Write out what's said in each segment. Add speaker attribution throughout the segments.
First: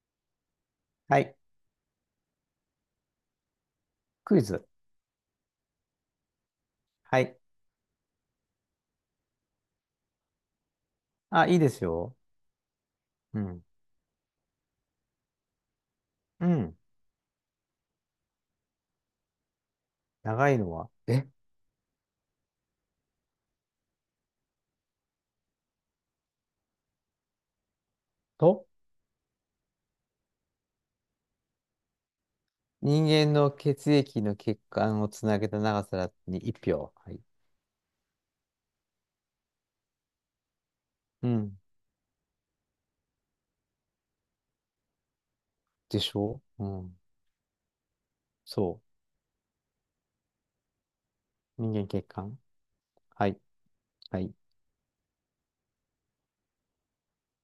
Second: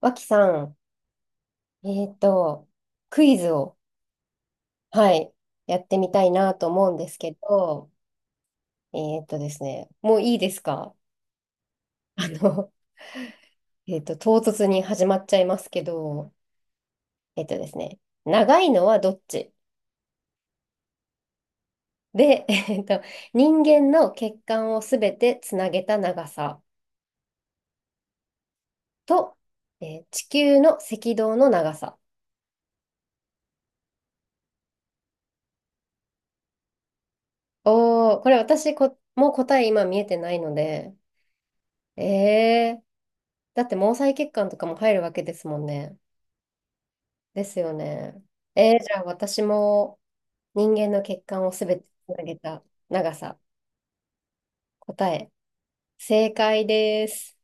Speaker 1: 脇さ
Speaker 2: はい。
Speaker 1: ん、クイズを、
Speaker 2: クイズ。
Speaker 1: はい、やってみたいなと思うんです
Speaker 2: は
Speaker 1: け
Speaker 2: い。
Speaker 1: ど、えっとですね、もういいですか？
Speaker 2: あ、いいですよ。
Speaker 1: あの、
Speaker 2: うん。
Speaker 1: 唐突に始まっちゃいますけど、
Speaker 2: うん。
Speaker 1: えっとですね、長いのはどっち
Speaker 2: 長いのは、
Speaker 1: で、人間の血管をすべてつなげた長さ
Speaker 2: と、
Speaker 1: と、地球の赤道の長さ。
Speaker 2: 人間の血液の血管をつなげた長さに1票。はい。
Speaker 1: おー、これもう答え今見えてないので、
Speaker 2: うん。
Speaker 1: えー、だって毛細血管とかも入るわけですもんね。
Speaker 2: でしょう。うん。
Speaker 1: ですよね。
Speaker 2: そ
Speaker 1: じゃあ私も人間の血管を
Speaker 2: う。
Speaker 1: す
Speaker 2: 人
Speaker 1: べて
Speaker 2: 間血
Speaker 1: つなげ
Speaker 2: 管。
Speaker 1: た長
Speaker 2: は
Speaker 1: さ、
Speaker 2: い。はい。
Speaker 1: 答え、正解です。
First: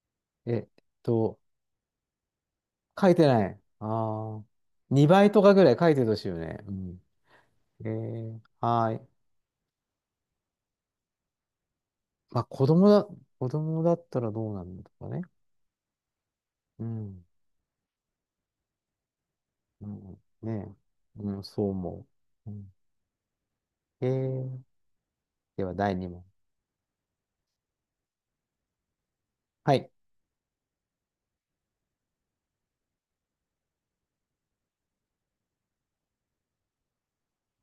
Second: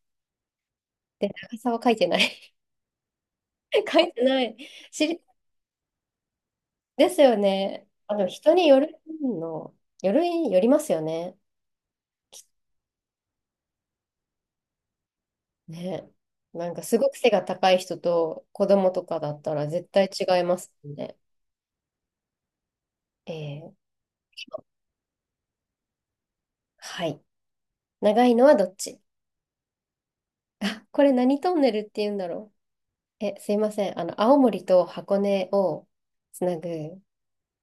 Speaker 2: えっ
Speaker 1: で、
Speaker 2: と、
Speaker 1: 長さは書いてない。
Speaker 2: 書いてない。あ
Speaker 1: 書いてな
Speaker 2: あ。
Speaker 1: い。知り、
Speaker 2: 2倍とかぐらい書いてほしいよね。うん。
Speaker 1: ですよね。
Speaker 2: え
Speaker 1: あの、
Speaker 2: ー、
Speaker 1: 人によ
Speaker 2: は
Speaker 1: る
Speaker 2: ーい。
Speaker 1: の、よる、よりますよね。
Speaker 2: まあ、子供だったらどうなんだとかね。
Speaker 1: ね。なんか
Speaker 2: う
Speaker 1: すごく
Speaker 2: ん。
Speaker 1: 背が高い人と子供とかだったら
Speaker 2: う
Speaker 1: 絶
Speaker 2: ん、
Speaker 1: 対違います
Speaker 2: ね
Speaker 1: よね。
Speaker 2: え。うん、そう思う。うん、
Speaker 1: えー、
Speaker 2: えーでは、第2問。
Speaker 1: はい。長いのはどっち？
Speaker 2: はい。
Speaker 1: あ、これ何トンネルって言うんだろう。すいません。青森と箱根をつなぐ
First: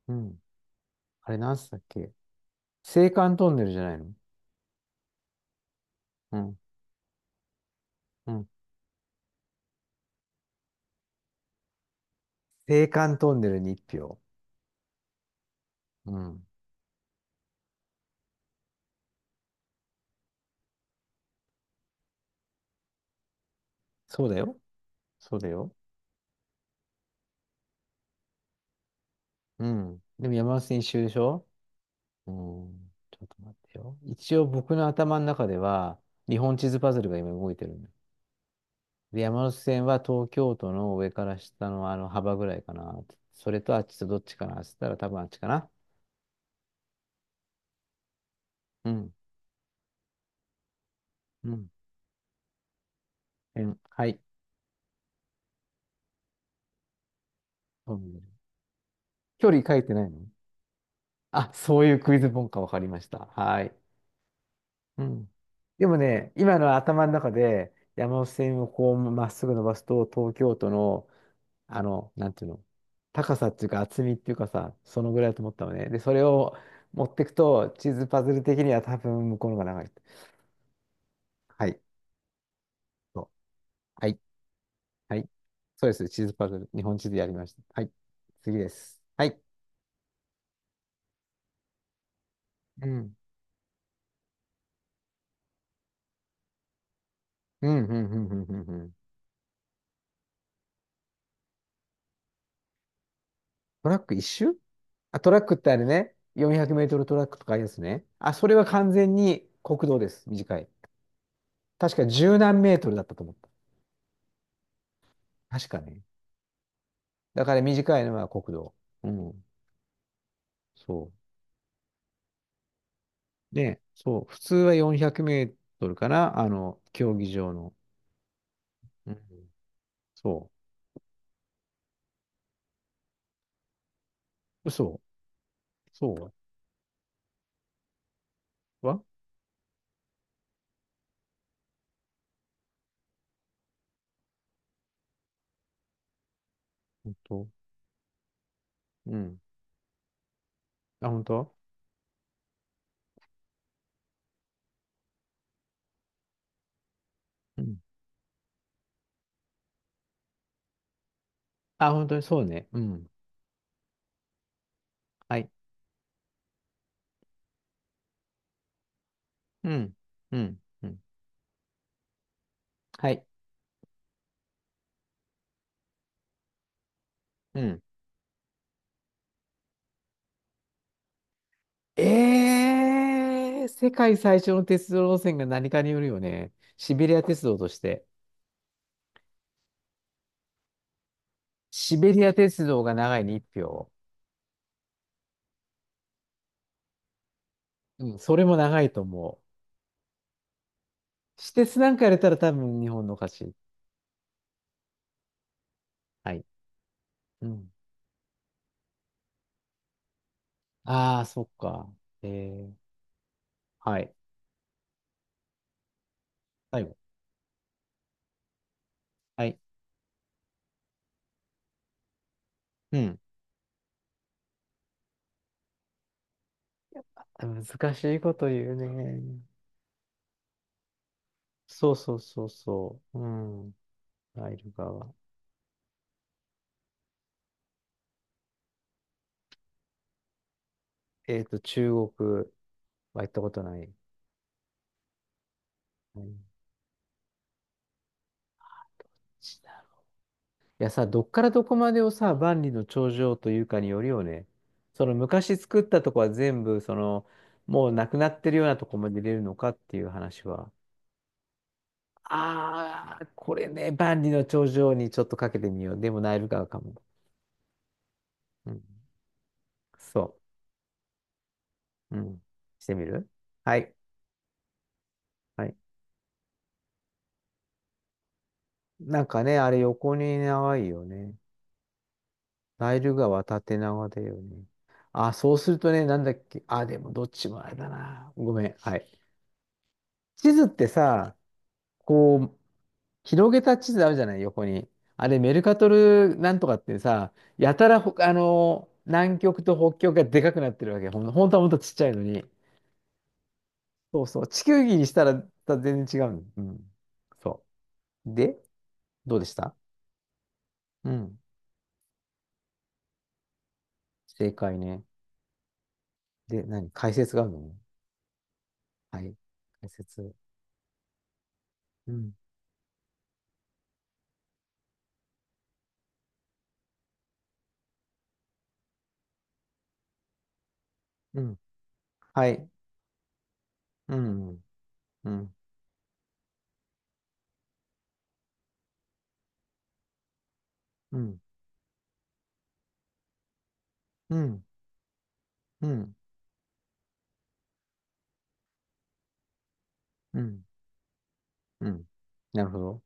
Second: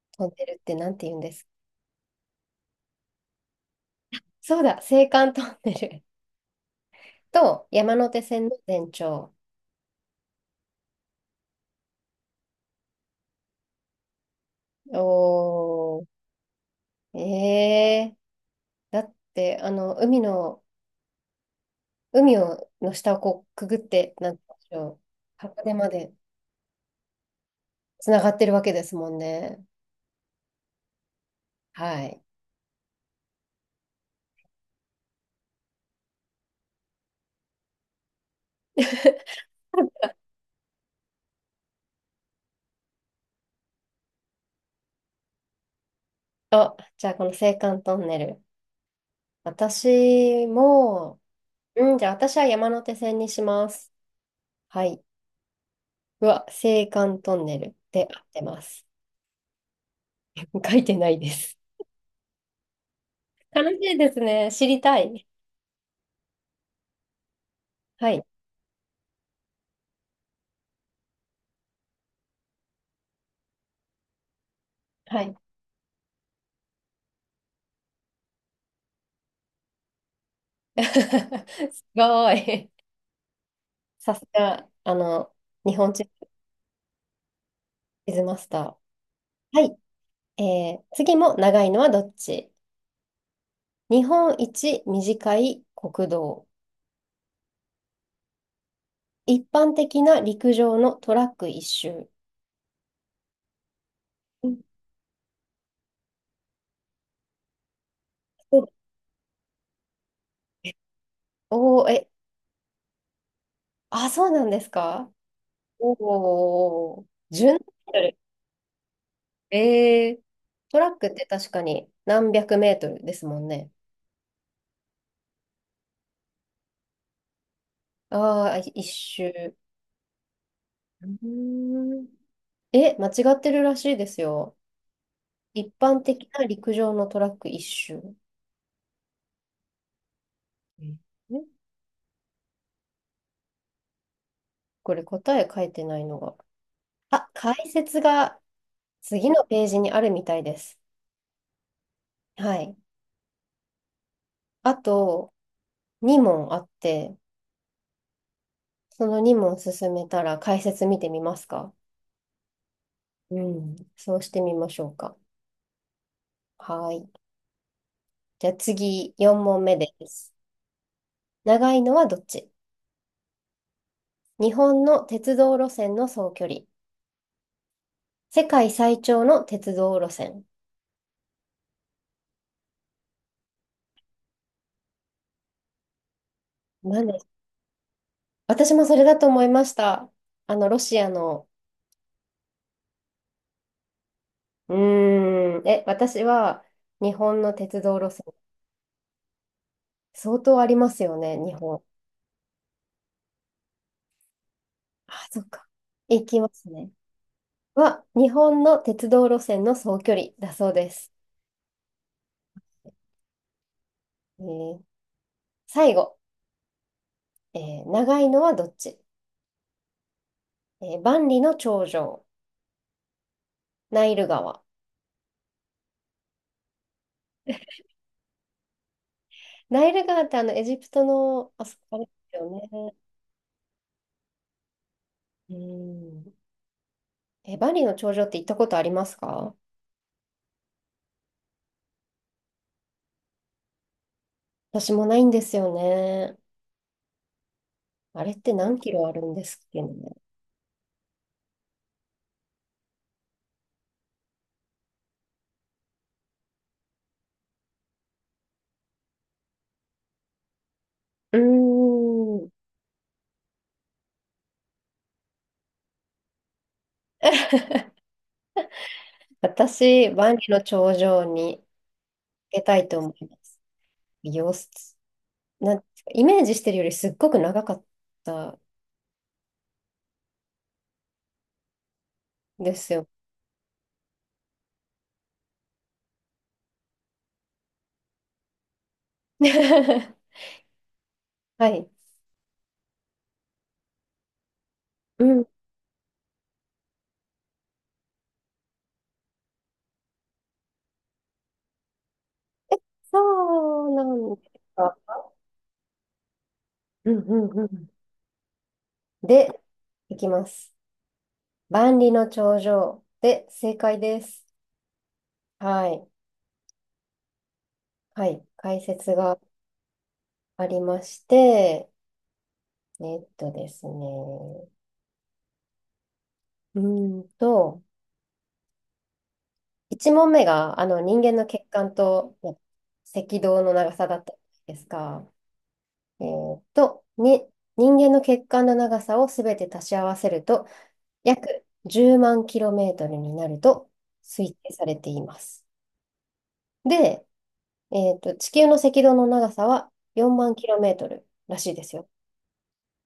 Speaker 2: う
Speaker 1: トン
Speaker 2: ん。
Speaker 1: ネルってなんて言うんで
Speaker 2: あれ、
Speaker 1: すか？
Speaker 2: なんすったっけ？青函トンネルじゃないの？
Speaker 1: そうだ、青函トンネル。
Speaker 2: うん。
Speaker 1: と山手
Speaker 2: うん。
Speaker 1: 線の全長。
Speaker 2: 青函トンネルに1票。
Speaker 1: お
Speaker 2: うん。
Speaker 1: ー、だって、海をの下をこうくぐって、
Speaker 2: そう
Speaker 1: なん
Speaker 2: だ
Speaker 1: て言う
Speaker 2: よ。
Speaker 1: んでしょう、
Speaker 2: そうだ
Speaker 1: 箱
Speaker 2: よ。
Speaker 1: 根までつながってるわけですもんね。
Speaker 2: うん。でも山手線一周でしょ？
Speaker 1: はい。
Speaker 2: うん。ちょっと待ってよ。一応僕の頭の中では、日本地図パズルが今動いてるんだ。で、山手線は東京都の上から下のあの幅ぐらいかな。それとあっちとどっちかなって言ったら多分あっちかな。
Speaker 1: あ、じゃあこの青函トンネル。
Speaker 2: うん。
Speaker 1: 私も、
Speaker 2: うん。
Speaker 1: うん、じゃあ私は山手線にし
Speaker 2: え
Speaker 1: ま
Speaker 2: ん
Speaker 1: す。
Speaker 2: はい。
Speaker 1: はい。うわ、青函トンネル
Speaker 2: ト
Speaker 1: で
Speaker 2: ンネ
Speaker 1: 合
Speaker 2: ル
Speaker 1: ってます。
Speaker 2: 距離書いてないの？
Speaker 1: 書いてないで
Speaker 2: あ、
Speaker 1: す。
Speaker 2: そういうクイズ本か。分かりました。は
Speaker 1: 楽
Speaker 2: い。
Speaker 1: しいですね。知りた
Speaker 2: う
Speaker 1: い。
Speaker 2: ん。でもね、今の頭の中で
Speaker 1: は
Speaker 2: 山
Speaker 1: い。
Speaker 2: 手線をこうまっすぐ伸ばすと、東京都の、あの、なんていうの、高さっていうか厚みっていうかさ、そのぐ
Speaker 1: は
Speaker 2: らいだ
Speaker 1: い。
Speaker 2: と思ったのね。で、それを持ってくと、地図パズル的には多分向こうの方が長い。は い。
Speaker 1: すごい。
Speaker 2: そうは
Speaker 1: さ
Speaker 2: い。
Speaker 1: すが、
Speaker 2: はい。
Speaker 1: 日
Speaker 2: そう
Speaker 1: 本
Speaker 2: です。
Speaker 1: 地
Speaker 2: 地図パズル。日本地図やりました。はい。
Speaker 1: 図マス
Speaker 2: 次で
Speaker 1: タ
Speaker 2: す。はい。
Speaker 1: ー。はい。次も長いのはどっち？
Speaker 2: うん。
Speaker 1: 日本一短い国道。
Speaker 2: うん、うん、うん、うん、うん。うん。
Speaker 1: 一般的な陸上のトラック一周。
Speaker 2: トラック一
Speaker 1: う
Speaker 2: 周？
Speaker 1: ん。
Speaker 2: あ、トラックってあれね、400メートルトラックとかありますね。あ、それは
Speaker 1: お
Speaker 2: 完全に国道です。短い。
Speaker 1: おー、
Speaker 2: 確か十何メートルだったと思った。
Speaker 1: あ、そうなんですか？
Speaker 2: 確かね。
Speaker 1: おおー、
Speaker 2: だ
Speaker 1: 1
Speaker 2: か
Speaker 1: 7
Speaker 2: ら
Speaker 1: キ
Speaker 2: 短
Speaker 1: ロ
Speaker 2: いの
Speaker 1: ル。
Speaker 2: は国道。うん。
Speaker 1: ええ、トラック
Speaker 2: そ
Speaker 1: って確かに何百メートルですもん
Speaker 2: う。
Speaker 1: ね。
Speaker 2: で、そう。普通は400メートルかな。あの、競技場の。
Speaker 1: ああ、一
Speaker 2: うん。
Speaker 1: 周。
Speaker 2: そ
Speaker 1: うーん。間違ってるらしいですよ。
Speaker 2: う。嘘。
Speaker 1: 一般的
Speaker 2: そ
Speaker 1: な陸上のトラック一周。
Speaker 2: うは
Speaker 1: ええ、これ答え書いてないのが。
Speaker 2: 本
Speaker 1: あ、
Speaker 2: 当？
Speaker 1: 解説が
Speaker 2: う
Speaker 1: 次
Speaker 2: ん。
Speaker 1: のページにあるみたいです。
Speaker 2: あ、本当？
Speaker 1: はい。あと2問あって、
Speaker 2: うん。
Speaker 1: その2問進めたら解説見てみますか？
Speaker 2: あ、本当にそうね。うん。
Speaker 1: うん。そうしてみましょうか。
Speaker 2: はい。
Speaker 1: はい。じゃあ次4問
Speaker 2: う
Speaker 1: 目で
Speaker 2: ん。
Speaker 1: す。
Speaker 2: うん。うん。
Speaker 1: 長いのはどっち？
Speaker 2: はい。
Speaker 1: 日本の鉄道路線の総距離。
Speaker 2: うん。
Speaker 1: 世界最長の鉄道路線。
Speaker 2: ええ世界最初の鉄道路線が何かによるよね。シ
Speaker 1: なん
Speaker 2: ベリ
Speaker 1: で
Speaker 2: ア鉄道として。
Speaker 1: 私もそれだと思いました。ロシアの。
Speaker 2: シベリア鉄道が長いに1票。
Speaker 1: うーん。私は日本の鉄道
Speaker 2: う
Speaker 1: 路
Speaker 2: ん、
Speaker 1: 線。
Speaker 2: それも長いと思う。
Speaker 1: 相当ありますよね、
Speaker 2: 私
Speaker 1: 日
Speaker 2: 鉄
Speaker 1: 本。
Speaker 2: なんかやれたら多分日本の勝ち。
Speaker 1: あ、そっか。行
Speaker 2: は
Speaker 1: き
Speaker 2: い。
Speaker 1: ますね。
Speaker 2: うん。
Speaker 1: 日本の鉄道路線の総距離だそうです。
Speaker 2: ああ、そっか。ええはい。
Speaker 1: えー最後、
Speaker 2: 最後。
Speaker 1: え長いのはどっち？
Speaker 2: はい。
Speaker 1: 万里の長城、
Speaker 2: うん。
Speaker 1: ナイル川。
Speaker 2: 難しいこと言うね。
Speaker 1: ナイル川ってあのエジプトの、あそ
Speaker 2: そう
Speaker 1: こあれで
Speaker 2: そう
Speaker 1: す
Speaker 2: そう
Speaker 1: よね。
Speaker 2: そう。うん。ナイル川。
Speaker 1: うん。バリの頂上って行ったことありますか？
Speaker 2: 中国は行ったことない。
Speaker 1: 私もないんですよ
Speaker 2: い
Speaker 1: ね。あれって何キロあるんですっけね。
Speaker 2: いやさ、どっからどこまでをさ、万里の長城というかによるよね。その昔作ったとこは全部、その、もうなくなってるようなとこまで入れるのかっていう話は。
Speaker 1: うーん。
Speaker 2: ああ、これね、万里の長城にちょっとかけてみよう。でもナイル川かも。うん。
Speaker 1: 私、
Speaker 2: そ
Speaker 1: バリの頂上に行
Speaker 2: う。うん。
Speaker 1: けた
Speaker 2: し
Speaker 1: い
Speaker 2: て
Speaker 1: と
Speaker 2: み
Speaker 1: 思い
Speaker 2: る？
Speaker 1: ます。
Speaker 2: はい。
Speaker 1: 様子、
Speaker 2: はい。
Speaker 1: なんていうかイメージしてるよりすっごく長かった
Speaker 2: なんかね、あれ横に長いよね。
Speaker 1: です
Speaker 2: ナイ
Speaker 1: よ。
Speaker 2: ル川縦長だよね。あ、そうするとね、なんだっけ。あ、でもどっちもあれだな。ごめん。はい。地図ってさ、
Speaker 1: はい。
Speaker 2: こう、広げた地図あるじゃない、横に。
Speaker 1: う
Speaker 2: あれ、
Speaker 1: ん。
Speaker 2: メルカトルなんとかってさ、やたらほ、あの南極と北極がでかくなってるわけ。本当はもっとちっちゃいのに。
Speaker 1: そうな
Speaker 2: そう
Speaker 1: ん
Speaker 2: そ
Speaker 1: で
Speaker 2: う。
Speaker 1: す
Speaker 2: 地球
Speaker 1: か？
Speaker 2: 儀にしたら、た全然違うの。うん。
Speaker 1: うんうんう
Speaker 2: そ
Speaker 1: ん。
Speaker 2: う。で、どうで
Speaker 1: で、
Speaker 2: した？
Speaker 1: 行きます。
Speaker 2: うん。
Speaker 1: 万里の長城で正解です。
Speaker 2: 正解ね。
Speaker 1: はい。
Speaker 2: で、何解説があるの？
Speaker 1: はい。解説
Speaker 2: はい。
Speaker 1: が
Speaker 2: 解説。
Speaker 1: ありまして、
Speaker 2: うん。
Speaker 1: えっとですね。うーんと、1問目が、人間
Speaker 2: う
Speaker 1: の
Speaker 2: ん。
Speaker 1: 血管と
Speaker 2: はい。
Speaker 1: 赤道の長さ
Speaker 2: う
Speaker 1: だったん
Speaker 2: ん。
Speaker 1: ですが、
Speaker 2: うん。
Speaker 1: えっと、に、人間の血管の長さをすべて足し合わせると、
Speaker 2: うん。
Speaker 1: 約10万キロメートルになると
Speaker 2: う
Speaker 1: 推
Speaker 2: ん。
Speaker 1: 定されています。
Speaker 2: うん。
Speaker 1: で、地球の赤道の長さは4
Speaker 2: う
Speaker 1: 万
Speaker 2: ん。
Speaker 1: キロメートルらしいで
Speaker 2: う
Speaker 1: す
Speaker 2: ん。
Speaker 1: よ。
Speaker 2: なるほど。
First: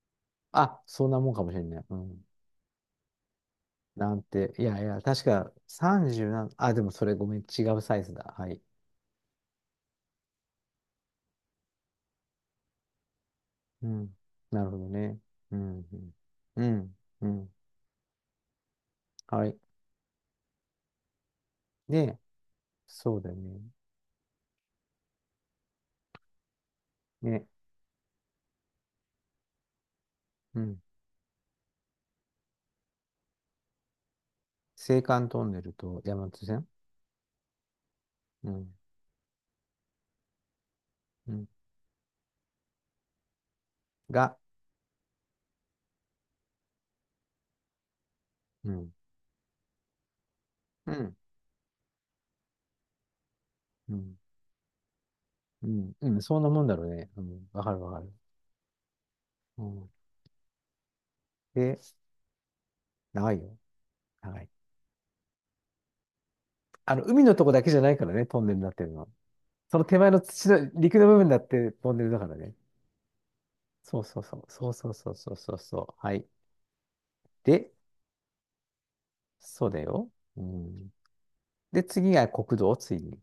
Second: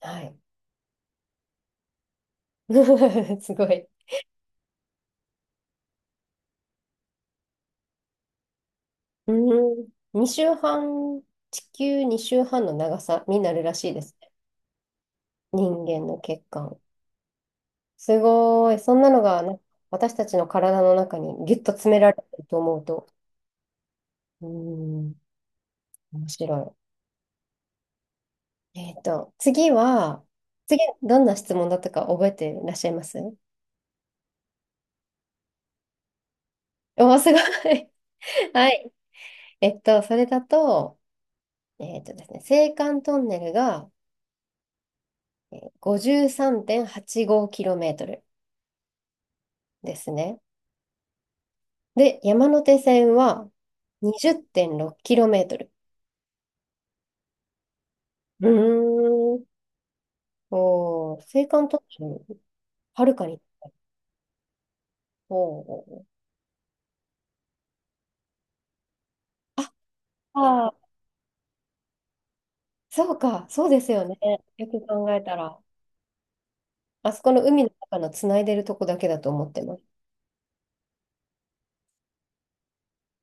Speaker 1: はい。
Speaker 2: あ、そんなもんかもしれない。うん。
Speaker 1: すごい。
Speaker 2: なんて、いやいや、確か30な、あ、でもそれごめん、違うサイズだ。はい。
Speaker 1: うん。2週半、地球2週半の長さになるら
Speaker 2: う
Speaker 1: しいで
Speaker 2: ん。
Speaker 1: すね。
Speaker 2: なるほどね。う
Speaker 1: 人
Speaker 2: ん。
Speaker 1: 間の血
Speaker 2: う
Speaker 1: 管。
Speaker 2: ん。うん。うん。
Speaker 1: すごい。そんなのが
Speaker 2: はい。
Speaker 1: な、私たちの体の中にギュッと詰めら
Speaker 2: で、
Speaker 1: れてると思うと。
Speaker 2: そうだよね。
Speaker 1: うん。面白
Speaker 2: ね。
Speaker 1: い。
Speaker 2: う
Speaker 1: 次、
Speaker 2: ん。
Speaker 1: どんな質問だったか覚えていらっしゃいます
Speaker 2: 青函トンネルと山手線。
Speaker 1: おー、すごい。
Speaker 2: う
Speaker 1: は
Speaker 2: ん。
Speaker 1: い。それだと、
Speaker 2: うん。
Speaker 1: えっとですね、青函トンネルが
Speaker 2: が、
Speaker 1: 5 3 8 5トル
Speaker 2: うん。
Speaker 1: ですね。
Speaker 2: うん。
Speaker 1: で、山手線は
Speaker 2: う
Speaker 1: 2
Speaker 2: ん。
Speaker 1: 0 6キロメート
Speaker 2: う
Speaker 1: ル。
Speaker 2: ん。うん。そんなもんだろうね。うん。わかるわかる。
Speaker 1: うーん。
Speaker 2: うん。
Speaker 1: おー、青函
Speaker 2: で、
Speaker 1: トンネル、はるか
Speaker 2: 長い
Speaker 1: に。
Speaker 2: よ。長い。
Speaker 1: おー。
Speaker 2: あの、海のとこだけじゃないからね、トンネルになってるのは。
Speaker 1: あ、
Speaker 2: その手前の土
Speaker 1: あ
Speaker 2: の、
Speaker 1: ー
Speaker 2: 陸の部分だってトンネルだからね。
Speaker 1: そうか、そうです
Speaker 2: そう
Speaker 1: よね。
Speaker 2: そうそう、
Speaker 1: よ
Speaker 2: そう
Speaker 1: く
Speaker 2: そうそ
Speaker 1: 考
Speaker 2: う
Speaker 1: え
Speaker 2: そ
Speaker 1: た
Speaker 2: うそう
Speaker 1: ら。
Speaker 2: そう。はい。
Speaker 1: あそこの海の
Speaker 2: で、
Speaker 1: 中のつないでるとこだけだと思って
Speaker 2: そう
Speaker 1: ま
Speaker 2: だ
Speaker 1: す。
Speaker 2: よ。うん。で、次が国道、次。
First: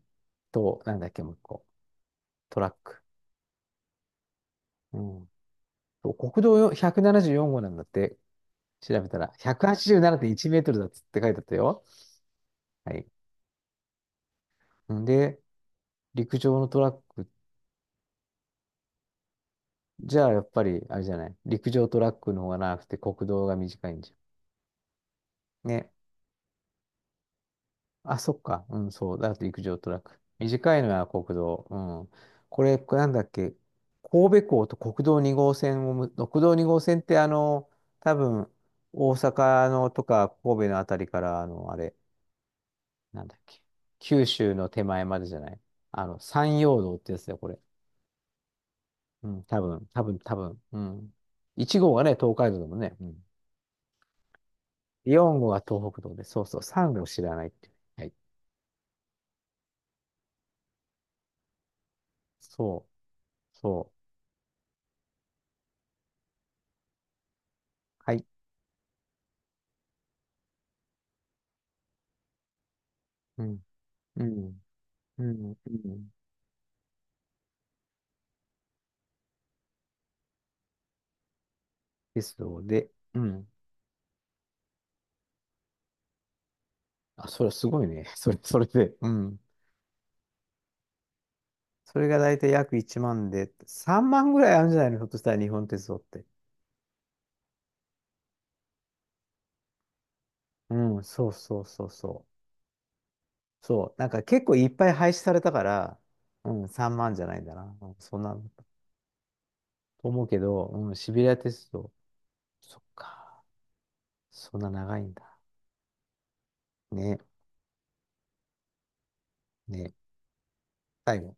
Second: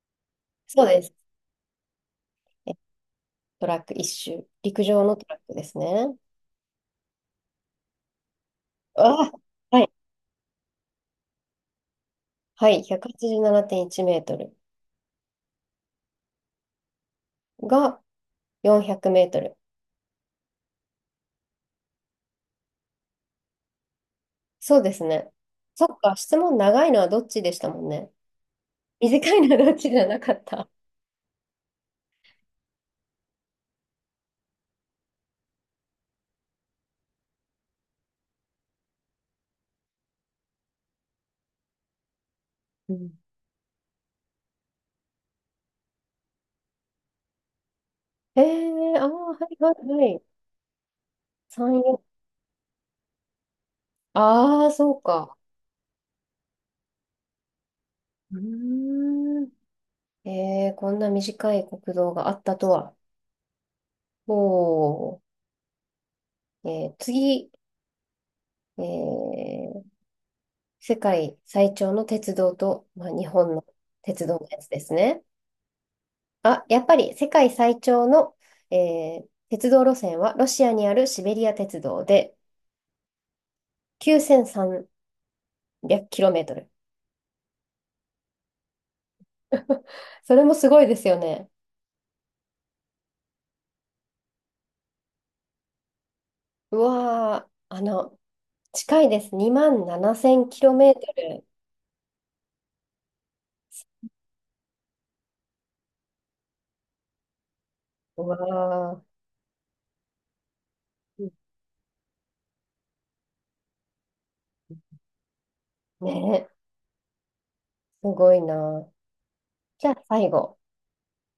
Speaker 2: と、
Speaker 1: そう
Speaker 2: なん
Speaker 1: で
Speaker 2: だっ
Speaker 1: す。
Speaker 2: け、もう一個。トラ
Speaker 1: え
Speaker 2: ック。
Speaker 1: トラック一周。陸
Speaker 2: う
Speaker 1: 上のト
Speaker 2: ん。
Speaker 1: ラックです
Speaker 2: そ
Speaker 1: ね。
Speaker 2: う国道よ174号なんだって、調べたら。
Speaker 1: あ、
Speaker 2: 187.1
Speaker 1: はい。
Speaker 2: メートルだっつって書いてあったよ。
Speaker 1: はい、
Speaker 2: はい。
Speaker 1: 187.1メートル
Speaker 2: んで、陸上のトラック、
Speaker 1: が400メートル。
Speaker 2: じゃあやっぱり、あれじゃない。陸上トラックの方が長くて国道が短いんじ
Speaker 1: そうですね。
Speaker 2: ゃん。
Speaker 1: そ
Speaker 2: ね。
Speaker 1: っか、質問長いのはどっちでしたもんね。
Speaker 2: あ、そっか。うん、そう。
Speaker 1: 短
Speaker 2: だと
Speaker 1: いの
Speaker 2: 陸
Speaker 1: はどっ
Speaker 2: 上ト
Speaker 1: ちじ
Speaker 2: ラッ
Speaker 1: ゃ
Speaker 2: ク。
Speaker 1: なかった。
Speaker 2: 短いのは国道。うん。これ、なんだっけ。神戸港と国道2号線をむ、国道2号線ってあの、多分、大阪のとか神戸のあたりから、あの、あれ、
Speaker 1: うん。
Speaker 2: なんだっけ。九州の手前までじゃない。あの、山陽道ってやつだよ、これ。
Speaker 1: ああ、
Speaker 2: う
Speaker 1: は
Speaker 2: ん、
Speaker 1: いはいはい。
Speaker 2: 多分。うん。
Speaker 1: 3、
Speaker 2: 1号が
Speaker 1: 4。
Speaker 2: ね、東海道だもんね。うん。
Speaker 1: ああ、そうか。
Speaker 2: 4号は東北道で、そうそう、3号知らないっていう。はい。
Speaker 1: うーん。こんな短い国道があったと
Speaker 2: そ
Speaker 1: は。
Speaker 2: う、そう。
Speaker 1: おー。次、
Speaker 2: はい。
Speaker 1: えー、世界最長の鉄道と、まあ、日
Speaker 2: う
Speaker 1: 本
Speaker 2: ん。
Speaker 1: の
Speaker 2: う
Speaker 1: 鉄道のや
Speaker 2: ん。
Speaker 1: つですね。
Speaker 2: うん、うん。
Speaker 1: あ、やっぱり世界最長の、鉄道路線はロシアにあるシベリア鉄道
Speaker 2: です
Speaker 1: で
Speaker 2: ので、うん。
Speaker 1: 9300km。
Speaker 2: あ、それはすごいね。それ、それで、うん。
Speaker 1: それもすごいですよね。
Speaker 2: それが大体約1万で、3万ぐらいあるんじゃないの？ひょっとしたら日本鉄道って。
Speaker 1: うわー、近いです。2万
Speaker 2: うん、そう
Speaker 1: 7000km。
Speaker 2: そうそうそう。そう、なんか結構いっぱい廃止されたから、うん、3万じゃないんだな。うん、そ
Speaker 1: う
Speaker 2: んな、と
Speaker 1: わ
Speaker 2: 思うけど、うん、シベリア
Speaker 1: ー、
Speaker 2: 鉄道。そっか。そんな長いんだ。
Speaker 1: ねえ、
Speaker 2: ね、
Speaker 1: すごいな。じゃ
Speaker 2: ね。
Speaker 1: あ最後。
Speaker 2: 最後。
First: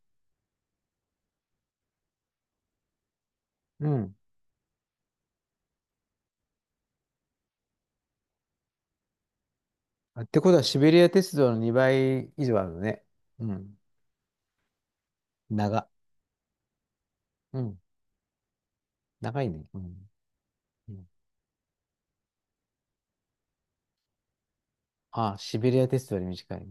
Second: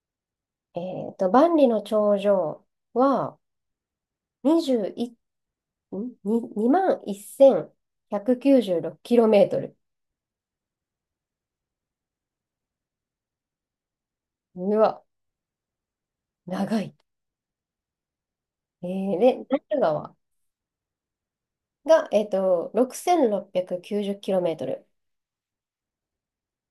Speaker 1: え万里の長城は
Speaker 2: うん。
Speaker 1: 21、2万1ロ9 6 k m。
Speaker 2: あってことはシベリア鉄道の2倍以上あるのね。うん。
Speaker 1: うわ、
Speaker 2: 長。
Speaker 1: 長い。
Speaker 2: うん。
Speaker 1: で、
Speaker 2: 長い
Speaker 1: ナイ
Speaker 2: ね。う
Speaker 1: ル
Speaker 2: ん。
Speaker 1: 川
Speaker 2: うん。
Speaker 1: が、6690キロメートル。
Speaker 2: あ、シベリアテストより短い。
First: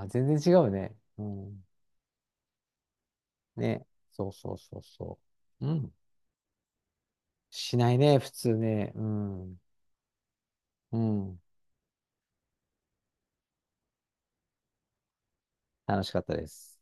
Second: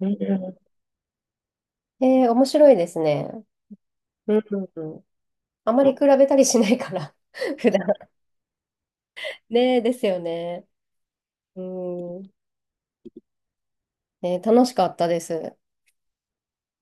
Speaker 1: うん。
Speaker 2: 全然違うね。うん。
Speaker 1: 面白いですね。
Speaker 2: ね。そう
Speaker 1: うん、
Speaker 2: そうそう
Speaker 1: うん。
Speaker 2: そう。
Speaker 1: あ
Speaker 2: う
Speaker 1: まり
Speaker 2: ん。
Speaker 1: 比べたりしないから 普
Speaker 2: し
Speaker 1: 段。
Speaker 2: ないね、普通ね。うん。
Speaker 1: ねえ、ですよね。
Speaker 2: うん。
Speaker 1: うん。ね楽しかったです。
Speaker 2: 楽しかったです。